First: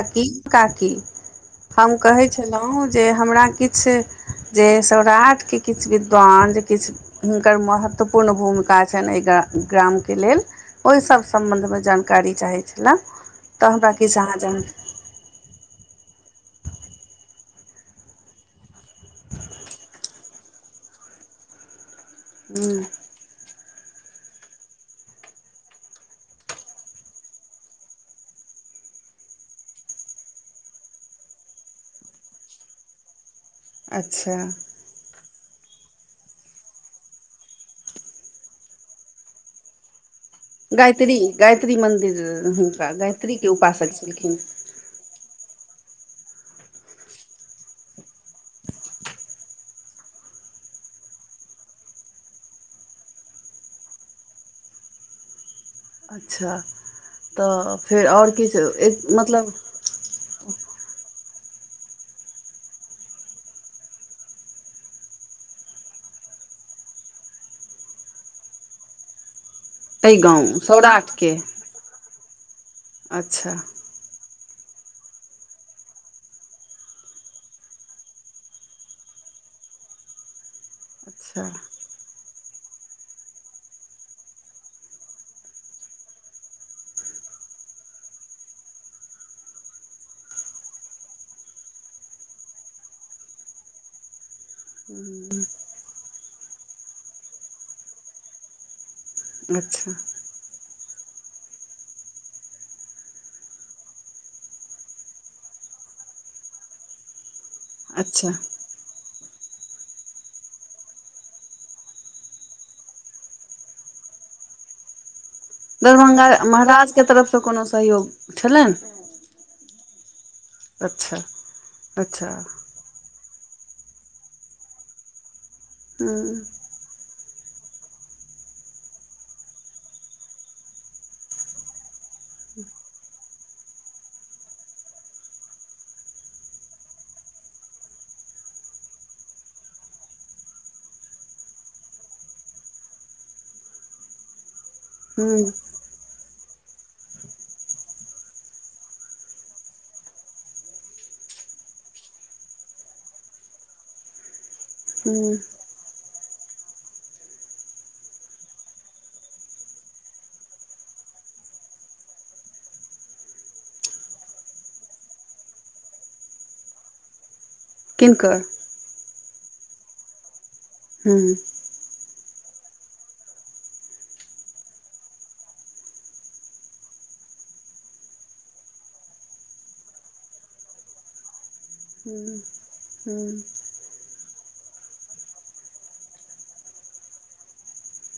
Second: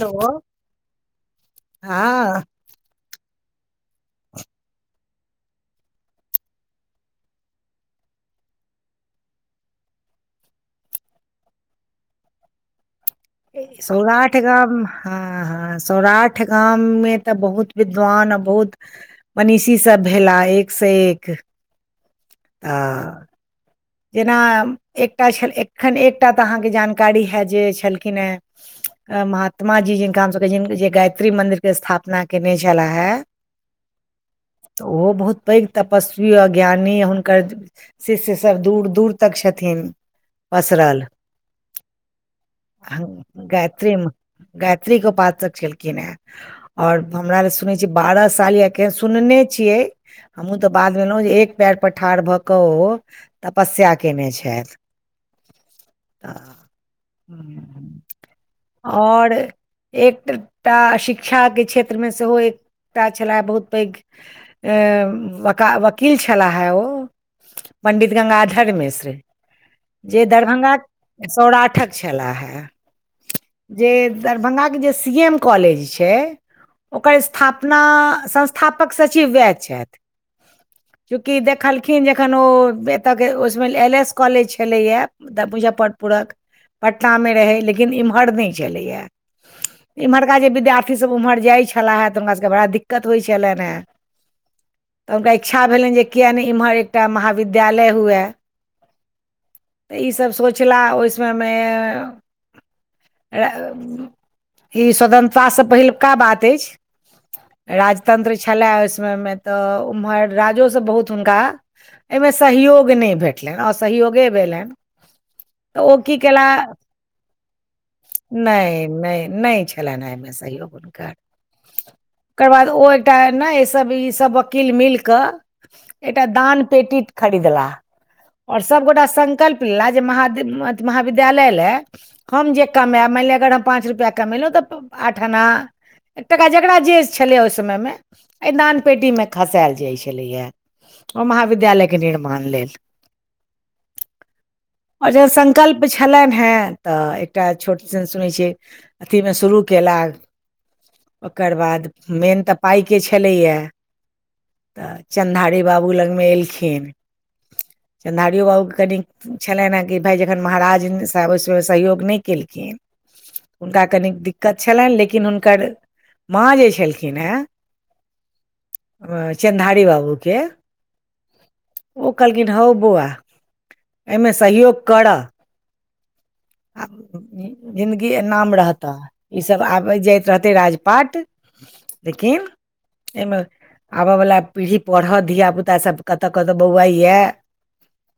ऐ हेलो काकी काकी हम कहे हँ छलहुँं जे हमरा किछ जे सौराट के किछु विद्वान जे किछ हुनकर महत्वपूर्ण भूमिका छनि एहि ग्रा ग्राम के लेल ओ सभ सम्बन्ध मे जानकारी चाहै छन सौराठ गाम हँ हँ सौराठ गाम मे तऽ बहुत विद्वान आ बहुत मनीषी सब भेलाय एक स एक आ ह जेना एकटा छल एखन एकटा तऽ अहाँ के जानकारी है जे छलखिन हेँ आ महात्मा जी जिनका हमसभ जि जे गायत्री मंदिर के स्थापना केने छल है अच्छा त ओहो बहुत पैघ तपस्वी अ ज्ञानी हुनकर शिष्य सब दूर दूर तक छथिन पसरल गायत्री गायत्री मन्दिर हिनका गायत्री के उपासक छलखिन त्री के उपासक छेलखिन हें ओर हमरा लेल सुनै छियै बारह साल यखन सुनने छियै हमहूँ तऽ बाद ऐलहुँ जे एक पैर पर ठाढ़ भऽ कऽ ओ तपस्या कयने छथि अच्छा तऽ त फेर ओर किछु एक आओर मतलब एकटा शिक्षा के क्षेत्र मे सेहो एकटा छलय बहुत पैघ वकील छला हे ओ पंडित गंगाधर मिश्र एहि जे गाँव दरभंगा सौराठके सौराठक छला है अच्छा जे दरभंगा के जे सी एम कॉलेज छै ओकर स्थापना संस्थापक सचिव उएह छथि [inaudible] चूँकि देखलखिन जखन ओ तय ओ समे एल एस कॉलेज छलैए मुजफ्फरपुरक पटना मे रहै लेकिन एम्हर ने छलैए इम्हरका जे विद्यार्थी सभ उम्हर जाइ छलाहे तऽ हुनका सभके बड़ा दिक्कत होइ छलन हें तऽ हुनका इच्छा भेलनि जे किया ने इम्हर एकटा महाविद्यालय हुए अच्छा तऽ ई सब सोचला ओ समय मे ई स्वतंत्रतासँ पहिलुका बात अछि अच्छा राजतंत्र छलए ओसमय मे तऽ उम्हर राजो सब बहुत हुनका एमे सहयोग नहि भेटलनि असहयोगे भेलनि तऽ ओ की दरभंगा केलाह महाराजके तरफसँ कोनो सहयोग छलनि नहि नहि नहि छै भेलैन हैं अहिमे सहयोग हुनकर अच्छा अच्छा ओकर बाद ओ एकटा नै ई सब ई सब वकील मिल क एकटा हूँ दान पेटी खरीदला आओर सभगोटा संकल्प लेला जे महाद अ महाविद्यालय लए हम जे कमाायब मानि लिअ अगर हम पाँच रुपैआ कमेलहुँ तऽ आठ अना एकटका जकरा जे छलैया ओहि समयमे एहि दान पेटीमे खसायल जाइत छलैेया ओ महाविद्यालय के निर्माण लेल आऔर हूँ संकल्प छलनि हैं तऽ एकटा छोट सन सुनैत छियै अथीमे शुरू कयला ओकर बाद मेन तऽ पाइके छलैया तऽ हूँ चनधारी बाबू लगमे एलखिन चन्दारिओ बाबूके कनि छलनि हेँ कि भाय जखन महाराज साहेब ओहि सममे सहयोग नहि केलखिन हुनका कनिक दिक्कत छलनि लेकिन हुनकर माँ जे छलखिन हैं किनकर चन्दाड़ी बाबूके हूँ ओ कहलखिन हौ बौआ एहिमे सहयोग करब आ जिन्दगी नाम रहतह ईसभ आबैत जाइत रहतै राजपाट हूँ लेकिन एहिमे हूँ आबय वला पीढ़ी पढ़त धिय पुता सब कत क बौआइ यए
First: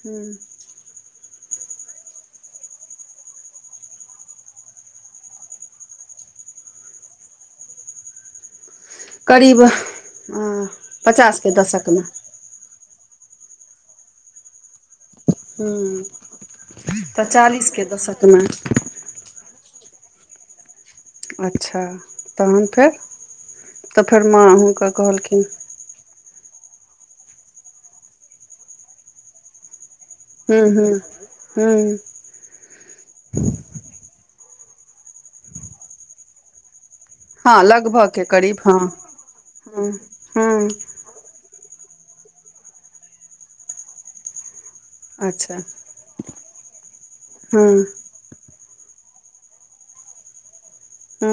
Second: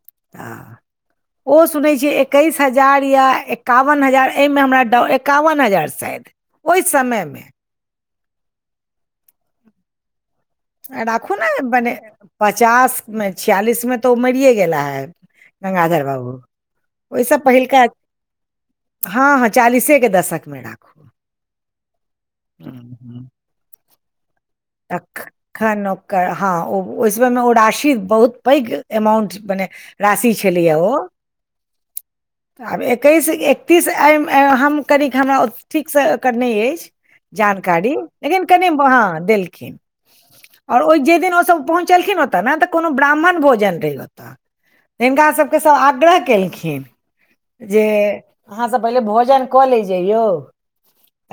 हूँ आ [inaudible] ओ सुनै छीये एकैस हजार या एकावन हजार एहिमे हमरा एकावन हजार शायद ओहि समयमे करीब ह राखू ने मने पचास मे छियालिस में तऽ ओ मरे गेला हे हूँ गंगाधर बाबू तऽ ओहिसँ चालीसके पहिलका दशकमे हँ हँ चालीसे के दशक मे रहा अच्छा तहन फेर तऽ फेर माँ हुन अखानक [unintelligible] कै हँ ओ ओहि समय मे ओ राशी बहुत पैघ अमाउंट मने राशि हूँ छलैया ओ हूँ हूँ आब एकैस तीस [unintelligible] हम कनिक हमरा ठीकसँ ओर नहि अछि हँ जानकारी लगभगके लेकिन करीब कनि हँ देलक हँ ओहि जेहि दिन ओसभ पहुँचलखिन ओतऽ ने तऽ कोनो ब्राह्मण भोजन रहै ओतऽ हिनका अच्छा सभके सभ आग्रह केलखिन हँ जे अहाँ सब पहिले भोजन कऽ ले जइयौ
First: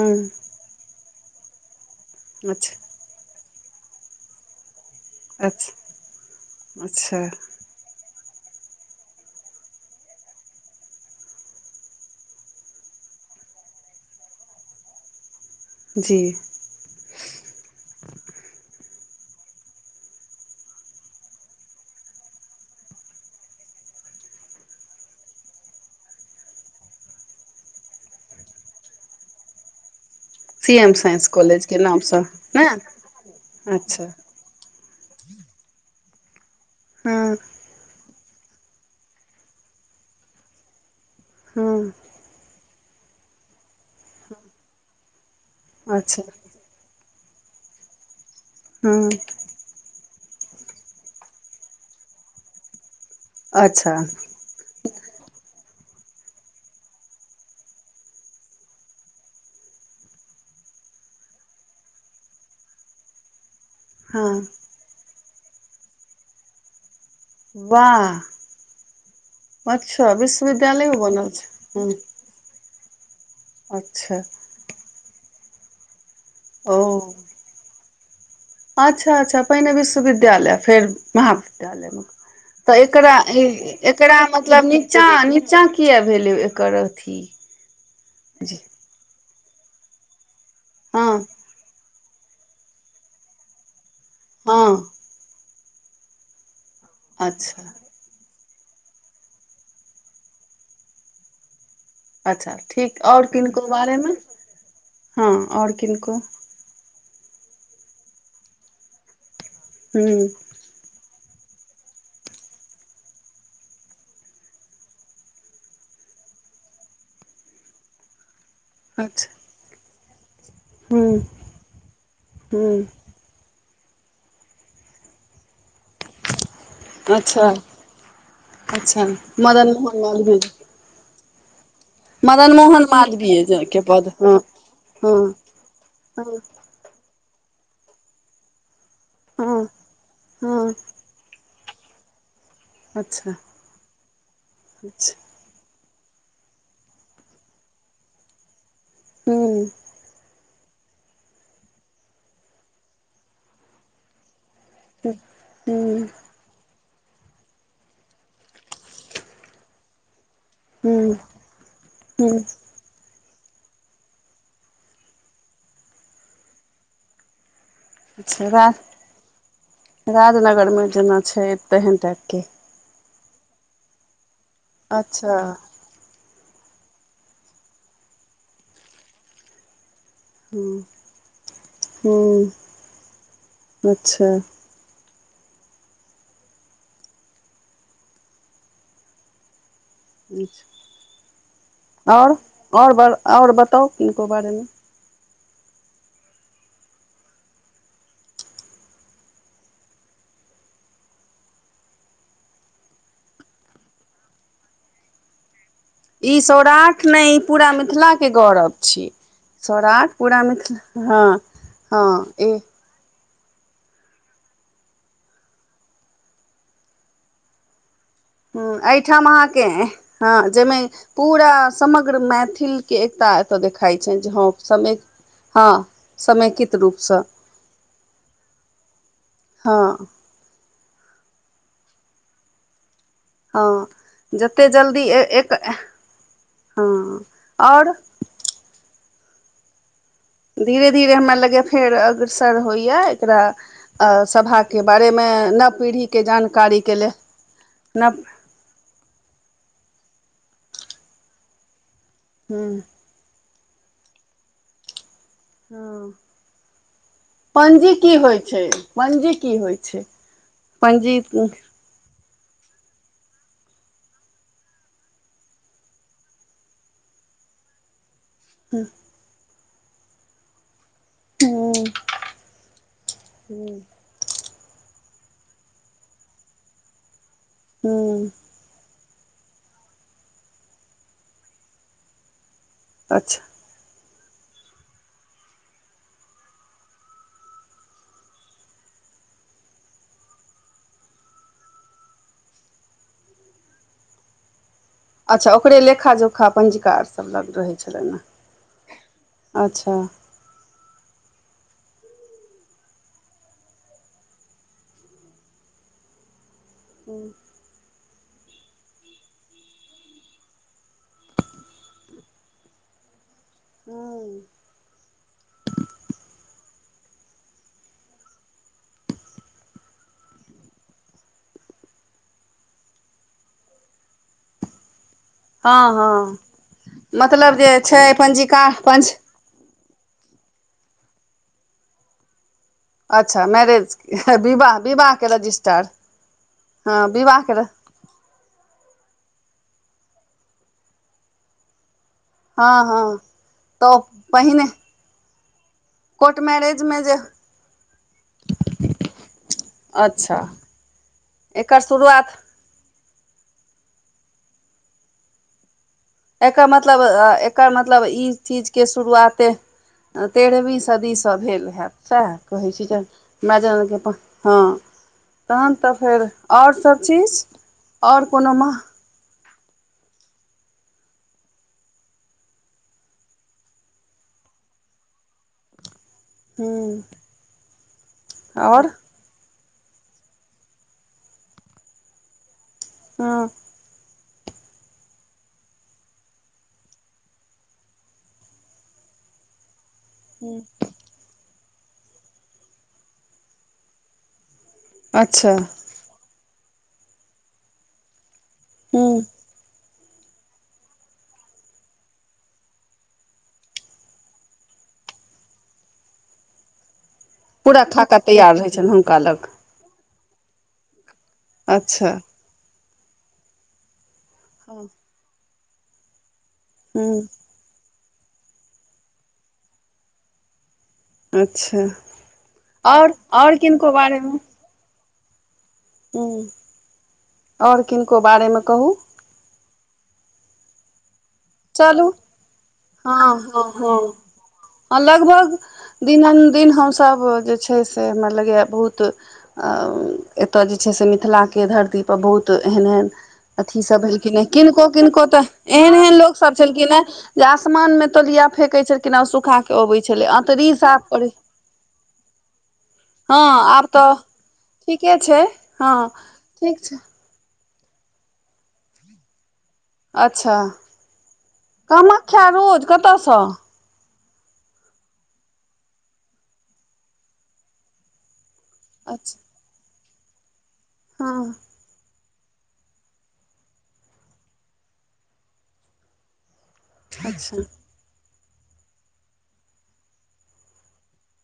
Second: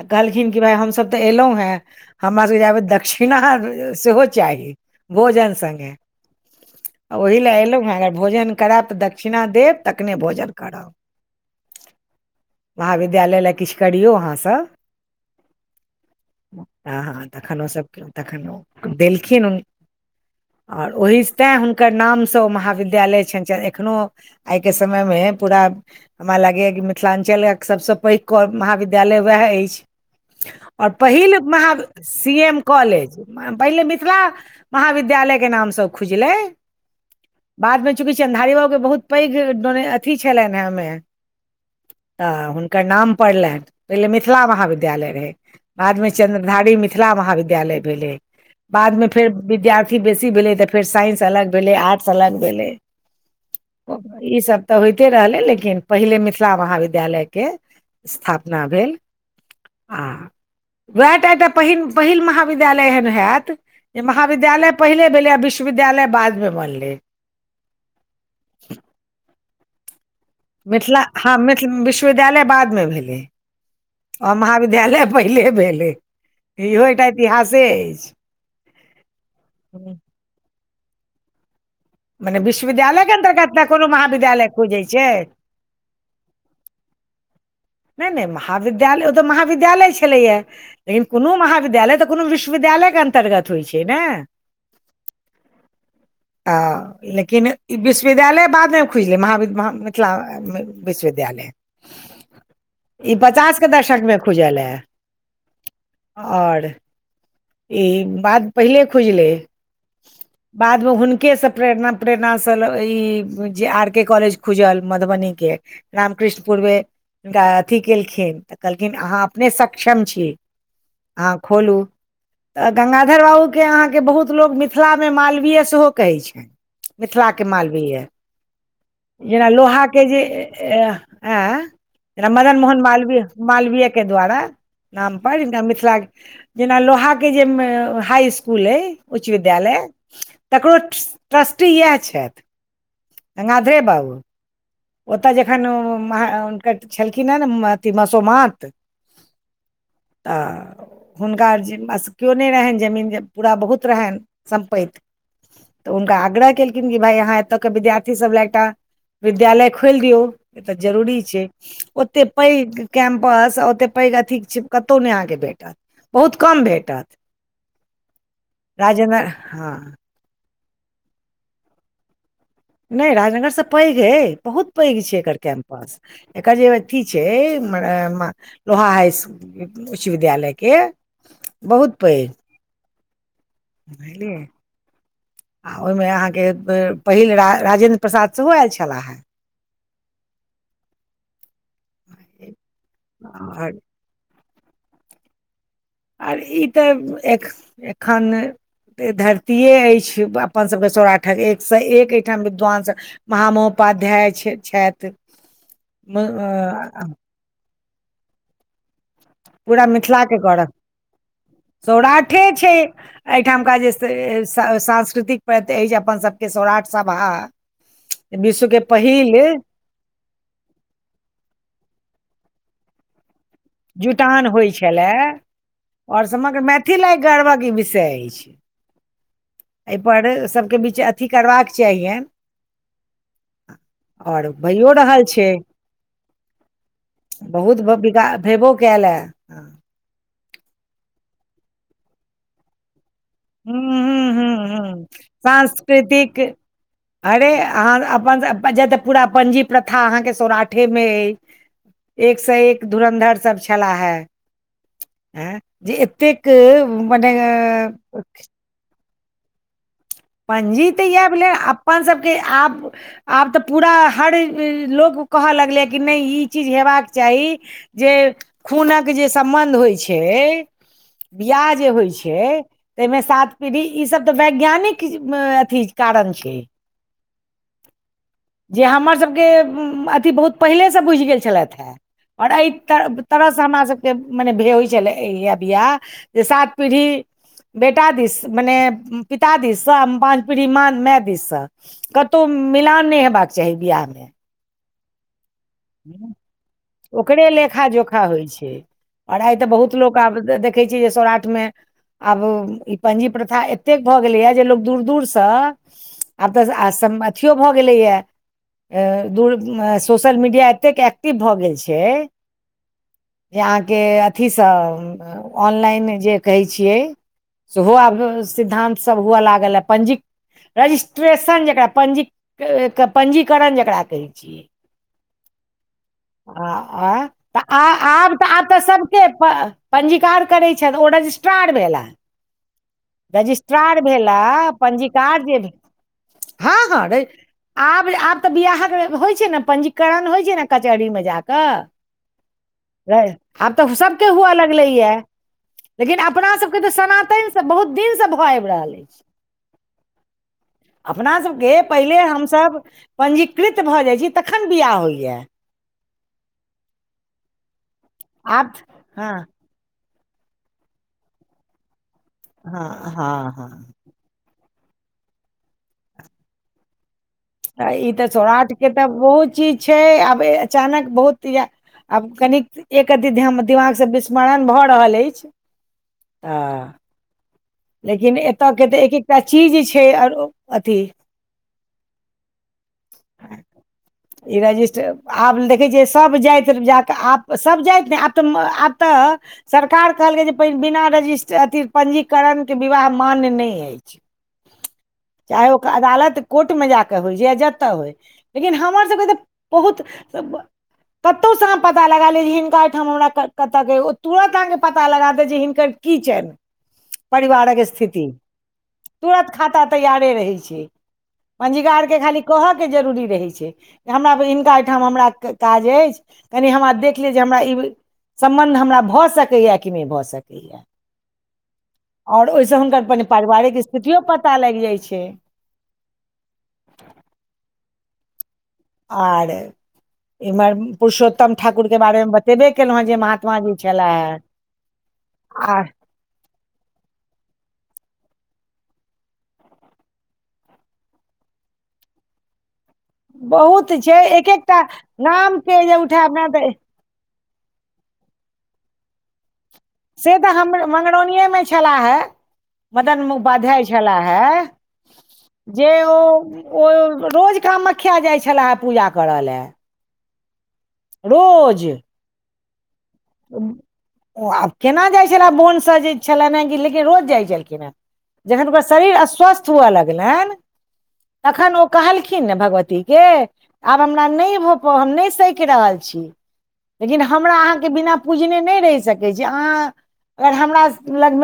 आ कहलखिन कि भाय हमसब तऽ एलहुं हैं हमरा सबके अच्छा जाबे दक्षिणा सेहो चाही भोजन अच्छा संगे अच्छा ओहि लए एलहुं हैं अगर भोजन करायब तऽ दक्षिणा देब तखने भोजन करब महाविद्यालय लए किछु करियौ अहाँ सब जी हँ हँ तखन ओसभ तखन देलखिन आओर ओहि तेँ हुनकर नामसँ ओ महाविद्यालय छनि एखनोहु आइ के समय मे पूरा हमरा लागैए कि मिथिलांचलके सभसँ पैघ क महाविद्यालय उएह अछि सी आओर एम साइंस पहिल कॉलेज महा के नामसँ सी एम ने कॉलेज पहिले अच्छा मिथिला महाविद्यालय के नाम सब खुजलै हँ बादमे चूँकि चन्द्रधारी बाबू के बहुत पैघ डोने अथी छलनि हैं ओहिमे हँ तऽ हुनकर नाम पढ़लनि पझलियै मिथिला महाविद्यालय रहै बादमे अच्छा चन्द्रधारी मिथिला महाविद्यालय भेलै बादमे हँ फेर विद्यार्थी बेसी भेलै तऽ फेर साइंस अलग भेलै आर्ट्स अलग भेलै अच्छा ओ ई सभ तऽ होइते रहलै लेकिन पहिले मिथिला महाविद्यालयके स्थापना भेल आ वैहटा एकटा पहि पहिल महाविद्यालय एहन हयत जे हँ महाविद्यालय पहिले भेले आ विश्वविद्यालय बाद मे बनले वाह अच्छा विश्व मिथिला हँ मिथ विश्वविद्यालय बादमे भेलै अच्छा ओ महाविद्यालय पहिले भेलै ओ इहो एकटा इतिहासे अछि अच्छा अच्छा पहिने मने विश्वविद्यालय फेर महाविद्यालय मे तऽ विश्वविद्यालय के एकरा ई अन्तर्गत ने कोनो एकरा महाविद्यालय मतलब खुजै नीचा छै नि निच्चा किए भेलै एकर अथी नहि नहि जी महाविद्यालय ओ तऽ महाविद्यालय छलैया लेकिन हँ कोनो महाविद्यालय तऽ कोनो विश्वविद्यालय के अंतर्गत होइ छै ने हँ लेकिन अच्छा ई विश्वविद्यालय बादमे खुजलै महाव मिथिला विश्वविद्यालय अच्छा ठीक ई आओर पचास किनको के दशक बारेमे मे खुजल ए हँ आओर किनको और ई बात पहिले खुजलै हूंम्म बादमे हुनकेसँ प्रेरणा प्रेरणासँ ई जे आर के कॉलेज खुजल मधुबनीके रामकृष्ण पूरवे मे हिनका अथि केलखिन तऽ कहलखिन अहाँ अच्छा अपने सक्षम छी हूँ अहाँ खोलू तऽ हूँ गंगाधर बाबूके अहाँके बहुत लोक मिथिलामे मालवीय सेहो कहै छै मिथिला के अच्छा मालवीय अच्छा जेना मदन मोहन लोहाके जे मालवीय अ आँ जेना मदन मोहन मालवीय जे के मालवीयके पद द्वारा हँ नाम हँ पर मिथिला हँ जेना लोहाके जे हाई इसकुल अइ उच्च हँ विद्यालय हँ तकरो ट्रस्टी इएह छथि अच्छा सगाधरे बाबू अच्छा ओतय जखन हुनकर छलखिन हेँ अथ मसोमात हूँ त हुनका केओ नहि रहनि जमीन पूरा बहुत रहनि सम्प्ति तऽ हूँ हुनका आग्रह केलखिन कि भाय यहाँ एतय के विद्यार्थी सब लए एकटा विद्यालय खोलि दियौ ई तऽ जरूरी हूँ छै ओते हूँ पैघ कैम्पस आ ओतेक पैघ अथी छै कतहु नहि अहाँके भेटत बहुत कम भेटत अच्छा राजेन्द्र हँ राज राजनगरमे जेना छै तेहन टाइपके नहि राजनगरसँ पैघ अइ बहुत पैघ छियै एकर अच्छा कैम्पस एकर जे अथी छै लोहा हाई स्कुल उच्च हूँ विद्यालयके बहुत पैघ हूँ अच्छा बझलियै आ ओहिमे अहाँके पहिल राजेन्द्र प्रसाद सेहो आयल छलाह हे और और बर और आओर बताउ किनको बारेमे आर ई तऽ एख एखन धरतीे अछि अपनसभके सौराठक एकसँ एक एहिठाम विद्वानस महामहोपाध्याय छै छथि म- ई सौराठ अ- नहि ई पूरा मिथिला के गौरव छी पूरा सौराठ मिथिलाके पूरा करऽ मिथिला हँ हँ सौराठे ए छै एहिठामका जे सांस्कृतिक प्रति अछि अपन सबके सौराख सभा ह विश्व के एहिठाम पहिल अहाँके हँ जाहिमे पूरा समग्र मैथिल के एकटा जुटान होइ छलए हँ आओर समग्र समेकित मैथिल एक रूपसँ गर्वक ई विषय अछि हँ एहिपर सभके बीच अथी करबाक चाहियन हँ आओर जतेक भइओ जल्दी रहल छै एक हँ आओर बहुतिक भेबो कयल ह धीरे धीरे हमरा लगै फेर अग्रसर होइया एकरा हूँ हूँ हूँ सभाके हूँ बारेमे नव पीढ़ीके सांस्कृतिक जानकारीके लेल अरे अहाँ नव अपन जऽ पूरा पंजी प्रथा अहाँ के सौराठे में हय एक से हँ एक धुरन्धर छलाह हे जे हँ एतेक मने पंजी की होइ छै पंजी की होइ छै पंजी तऽ इएह भेलै अपन सभके आब आब तऽ पूरा हर लोक कहऽ लगलै कि नहि ई चीज हयबाक चाही जे खूनक जे सम्बन्ध होइ छै बियाह हूँ जे होइ छै ताहिमे सात पीढ़ी ई सब तऽ वैज्ञानिक कीछ अथी कारण छै हूँ जे हमरसभके अथी बहुत पहिलेसँ बुझि गेल छलथि हेँ आओर एहि तर अच्छा तरह हमरा सबके मने होइ छलै इ बियाह जे सात पीढ़ी बेटा दिस मने पिता दिससँ पाँच पीढ़ी माँ माय दिससँ कतहु मिलान नहि हेबाक चाही बियाह मे अच्छा ओकरे लेखा जोखा पंजिका आर सब ओकरे लग रहै लेखा छलनि जोखा होइ छै आओर आइ हेँ तऽ अच्छा बहुत लोक आब देखै छैै जे सौराठमे आब ई पंजी प्रथा एतेक भऽ गेलैएा जे लोकोग दूर दूर से आब तऽ हूँ अथियो भऽ गेलैय सो [unintelligible] [unintelligible] ऑनलाइन जे कहै छियै सेहो आब सिद्धानंत सभ हुअए लागल ह पंजीक रजिस्ट्रेशन जकरा पञ्जीकरण जकरा कहै छियै हँ हँ आ आ मतलब जे छै पञ्जिका पञ पञ्जीकार करैत छथि ओ रजिस्ट्रार भेलनि अच्छा मैरेज रजिस्ट्रार भेला विवाह विवाहके पञ्जीकार जे रजिस्ट्रार हँ हँ आब आब तऽ बियाहके होइत छै ने पंजीकरण होइत छै ने कचहरीमे जा कऽ हँ हँ आब तऽ सबके हुआ लगलै है लेकिन कोर्ट अपनासभके तऽ मैरेजमे जे सनातनसँ बहुत दिनसँ भऽ आबि रहल अच्छा अपना सबके एकर पहिले शुरुआत हमसभ पञ्जीकृत भऽ जाइत छी तखन बिआह होइया एकर मतलब एकर मतलब ई चीज आब के हँ शुरुआते तेरहवीं सदीसँ भेल हएैत सएह कहैत छी जे हँ हँ मै हँ जानके प हँ तहन तऽ फेर आओर सब चीज ई आओर तऽ कोनो माह सौराठके तऽ बहुत चीज छै आब अचानक बहुत य आब कनिक एक अति दिमाग से बिस्मरण भए रहल अछि तऽ ह्म [unintelligible] लेकिन एतयके आओर तऽ एक एकटा चीज छै आरो अथी हँ ई रजिस्टर आब देखै छियै सभ जाति जाके आब सभ जाति ने आब तऽ आब तऽ सरकार कहलकै जे बिना रजिस्ट अथी पञ्जीकरणके विवाह मान्य नहि अछि अच्छा चाहे ओकर अदालत कोर्टमे जा कऽ होय जे चहे जतऽ होय लेकिन हमर ह्म सभके तऽ बहुत कतहुसँ अहाँ पता लगा लिय जे हिनका ओहिठाम हमरा कतय य ओ तुरत अहाँके पता लगा दे जे हिनकर की छनि परिवारक पूरा खाका स्थिति तैयार रहै छनि हुनका लग तुरत खाता तैयारे रहै छै पञजीगार अच्छा के खाली कहऽ के जरूरी रहै छै हमरा हिनका एहिठाम हमरा काज अछि कनि हमरा देख ह्म लेअ जे हमरा ई सम्बन्ध हमरा भऽ सकैया य कि नहि भऽ सकैए य अच्छा और ओहिसँ हुनकर आओर पनि आओर पारिवारिक किनको स्थितियो पता लागि जाइ छै ह आओर किनको बारेमे कहू आर इम्हर पुरुषोत्तम ठाकुर के चलू बारे मे बतेबे केलहु हँ जे महात्मा जी छले ह लगभग दिन दिन हमसभ जे छै से हमरा लगैए बहुत एतय जे छै से मिथिलाके धरतीपर बहुत एहन एहन अथी बहुत सब छै भेलखिन हे एक एकटा किनको किनको तऽ नाम के एहन जे एहन लोक उठायब ने सब तऽ छलखिन जे आसमान मे तलिया फेेक छलख सुखा के अबै छलै से तऽ हम अतरी साफ करै मगरौनिएमे छला हे मदनमु हँ बाधाय आब तऽ छलाह हे ठीके छै जे हँ ओ ठीक ओ छै रोज कामाख्या जाइ छला हे पूजा करऽ ल अच्छा रोज किया रोज कतऽ सँ आ केना जाइ छले बोनसँ जे छलनि ह लेकिन रोज जाइत छलखिन ह जखन ओकर शरीर अच्छा अस्वस्थ हुअ लगलन हँ तखन ओ कहलखिन न भगवती के आब हमरा नहि भ पाबई हम नहि सकि रहल छी लेकिन हमरा अच्छा अहाँ के बिना पूजने नहि रहि सकै छी अहाँ अगर हमरा लग मे